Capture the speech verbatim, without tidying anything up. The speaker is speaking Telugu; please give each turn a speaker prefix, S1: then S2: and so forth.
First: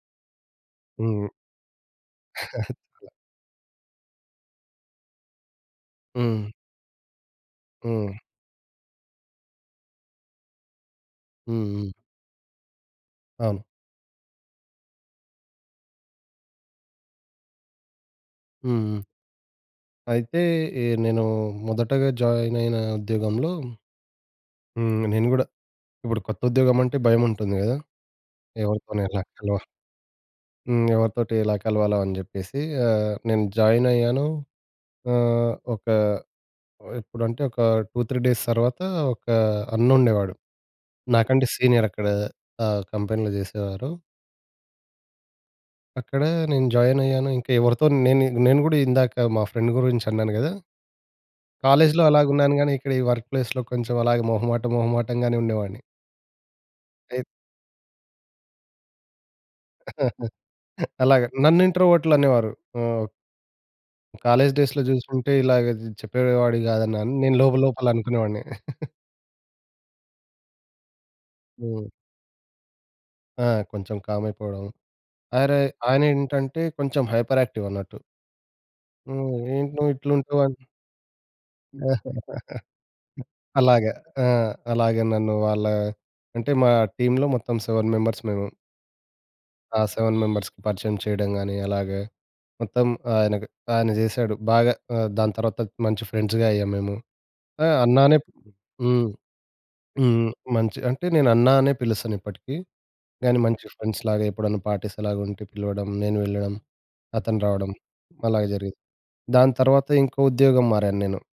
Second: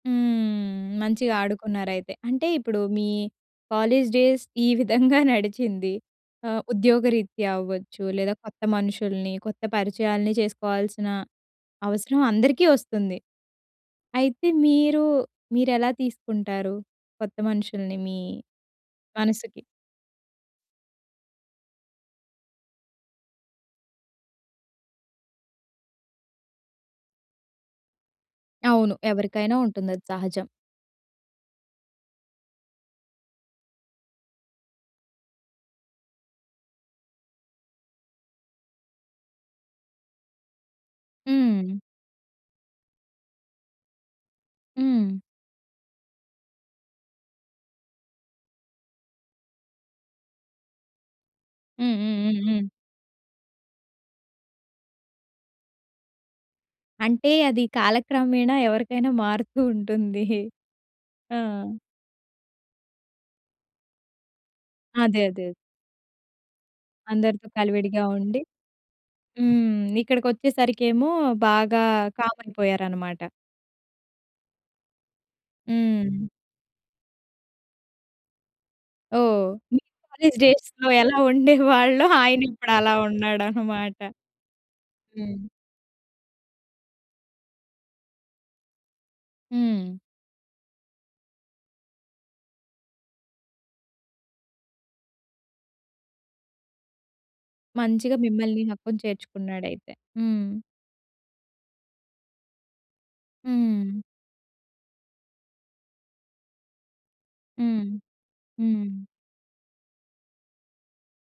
S1: హ్మ్.
S2: హ్మ్.
S1: మంచిగా ఆడుకున్నారయితే. అంటే ఇప్పుడు మీ
S2: అలా.
S1: కాలేజ్ డేస్ ఈ విధంగా నడిచింది.
S2: హ్మ్.
S1: ఆహ్, ఉద్యోగరీత్యా అవ్వచ్చు,
S2: హ్మ్.
S1: లేదా కొత్త మనుషుల్ని కొత్త పరిచయాల్ని చేసుకోవాల్సిన
S2: హ్మ్. హ్మ్.
S1: అవసరం అందరికీ వస్తుంది.
S2: అవును.
S1: అయితే, మీరు మీరెలా తీసుకుంటారు? కొత్త మనుషుల్ని మీ
S2: హ్మ్. హ్మ్.
S1: మనసుకి?
S2: అయితే, ఎ నేను మొదటగా జాయినయిన ఉద్యోగంలో హ్మ్. నేను గూడా ఇప్పుడు కొత్త ఉద్యోగమంటే భయముంటుంది గాదా!
S1: అవును.
S2: ఎవరితో‌ని ఎలా
S1: ఎవరికైనా
S2: కలవా
S1: ఉంటుంది. అది సహజం.
S2: హ్మ్. ఎవరితోటి ఎలా కలవాలో అని చెప్పేసి ఆహ్, నేను జాయినయ్యాను ఆహ్, ఒక ఎప్పుడంటే, ఒక టూ త్రీ డేస్ తర్వాత ఒకా అన్నుండేవాడు. నాకంటే
S1: హ్మ్.
S2: సీనియరక్కడా ఆహ్, కంపెనీలో చేసేవారు.
S1: హ్మ్.
S2: అక్కడ నేను జాయినయ్యాను. ఇంకా ఎవరితో నేను, నేను కూడా ఇందాక మా ఫ్రెండ్ గురించి అన్నాను కదా!
S1: హ్మ్.
S2: కాలేజ్‌లో
S1: హ్మ్. హ్మ్.
S2: అలాగున్నాను
S1: హ్మ్.
S2: గానీ, ఇక్కడ ఈ వర్క్ ప్లేస్‌లో కొంచెం అలాగే మొహమాటం, మొహమాటంగానే ఉండేవాడిని. అయి
S1: అంటే, అది కాలక్రమేణా ఎవరికైనా మారుతూ ఉంటుంది.
S2: అలాగ.
S1: ఆ!
S2: నన్ను ఇంట్రోవర్టులనేవారు. ఓహ్! కాలేజ్ డేస్‌లో
S1: అదే.
S2: చూసుకుంటే,
S1: అదే.
S2: ఇలాగా జ్ చెప్పేవాడు కాదన్నాను. నేను
S1: అందరితో
S2: లోపల్లోపల
S1: కలివిడిగా ఉండి
S2: అనుకునేవాడిని.
S1: హ్మ్. ఇక్కడికొచ్చేసరికేమో బాగా
S2: హ్మ్.
S1: కామయిపోయారనమాట.
S2: ఆ! కొంచెం కామయిపోవడం. అరే! ఆయన
S1: హ్మ్.
S2: ఏంటంటే, కొంచెం హైపర్యాక్టీవన్నట్టు. హ్మ్.
S1: ఓహ్!
S2: ఏంటి
S1: మీ
S2: నువ్వు
S1: కాలేజ్
S2: ఇట్లుంటావు? అంట్
S1: డేస్‌లో ఎలా ఉండేవాళ్ళో ఆయనిప్పుడు అలా
S2: అలాగా
S1: ఉన్నాడన్నమాట.
S2: ఆ! అలాగా నన్ను
S1: హ్మ్.
S2: వాళ్ళ అంటే, మా టీమ్‌లో మొత్తం సెవెన్ మెంబర్స్ మేము. ఆ
S1: హ్మ్.
S2: సెవెన్ మెంబర్స్‌కి పరిచయం చేయడం గాని, అలాగే మొత్తం ఆయన గా ఆయన చేసాడు. బాగా. ఆహ్, దాని తర్వాత మంచి ఫ్రెండ్స్‌గా అయ్యాము మేము. ఆ!
S1: మంచిగా
S2: అన్నానే ప్
S1: మిమ్మల్ని హక్కుం
S2: హ్మ్.
S1: చేర్చుకున్నాడయితే.
S2: హ్మ్.
S1: హ్మ్.
S2: మంచి అంటే నేనన్నా అనే పిలుస్తాను ఇప్పటికీ. కానీ, మంచి
S1: హ్మ్.
S2: ఫ్రెండ్స్‌లాగా ఎప్పుడైనా పార్టీస్ అలాగా ఉంటే పిలవడం, నేను వెళ్ళడం, అతను రావడం,
S1: హ్మ్.
S2: అలాగే జరిగేది.
S1: హ్మ్.
S2: దాని తర్వాత ఇంకో ఉద్యోగం మారాన్నేను.